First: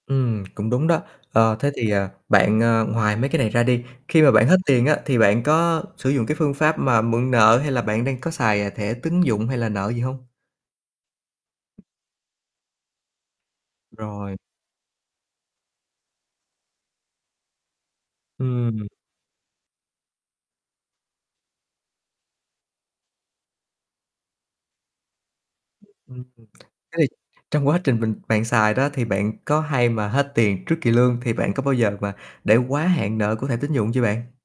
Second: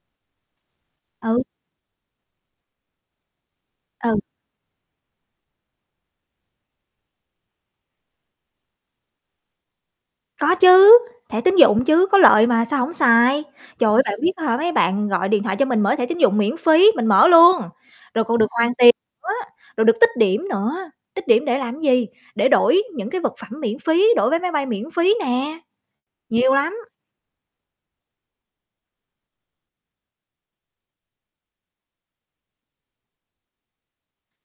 Ừm, cũng đúng đó. Ừ. Ờ, thế thì, ờ, bạn, ờ, ngoài mấy cái này ra đi, Ừ. khi mà bạn hết tiền á thì bạn có sử dụng cái phương pháp mà mượn nợ hay là bạn đang có xài, à, thẻ tín dụng hay là nợ gì hông? Có chứ, thẻ tín dụng chứ, có lợi mà, sao hổng xài. Trời ơi, bạn biết Rồi. á hả, mấy bạn gọi điện thoại cho mình mở thẻ tín dụng miễn phí, mình mở luôn, rồi còn được Ưm hoàn hừm. tiền nữa, rồi được tích điểm nữa, tích điểm để làm gì, để đổi những cái vật phẩm miễn phí, đổi vé máy bay miễn phí nè, [unintelligible] Thế nhiều lắm! thì Trong quá trình mình bạn xài đó thì bạn có hay mà hết tiền trước kỳ lương thì bạn có bao giờ mà để quá hạn nợ của thẻ tín dụng chưa bạn?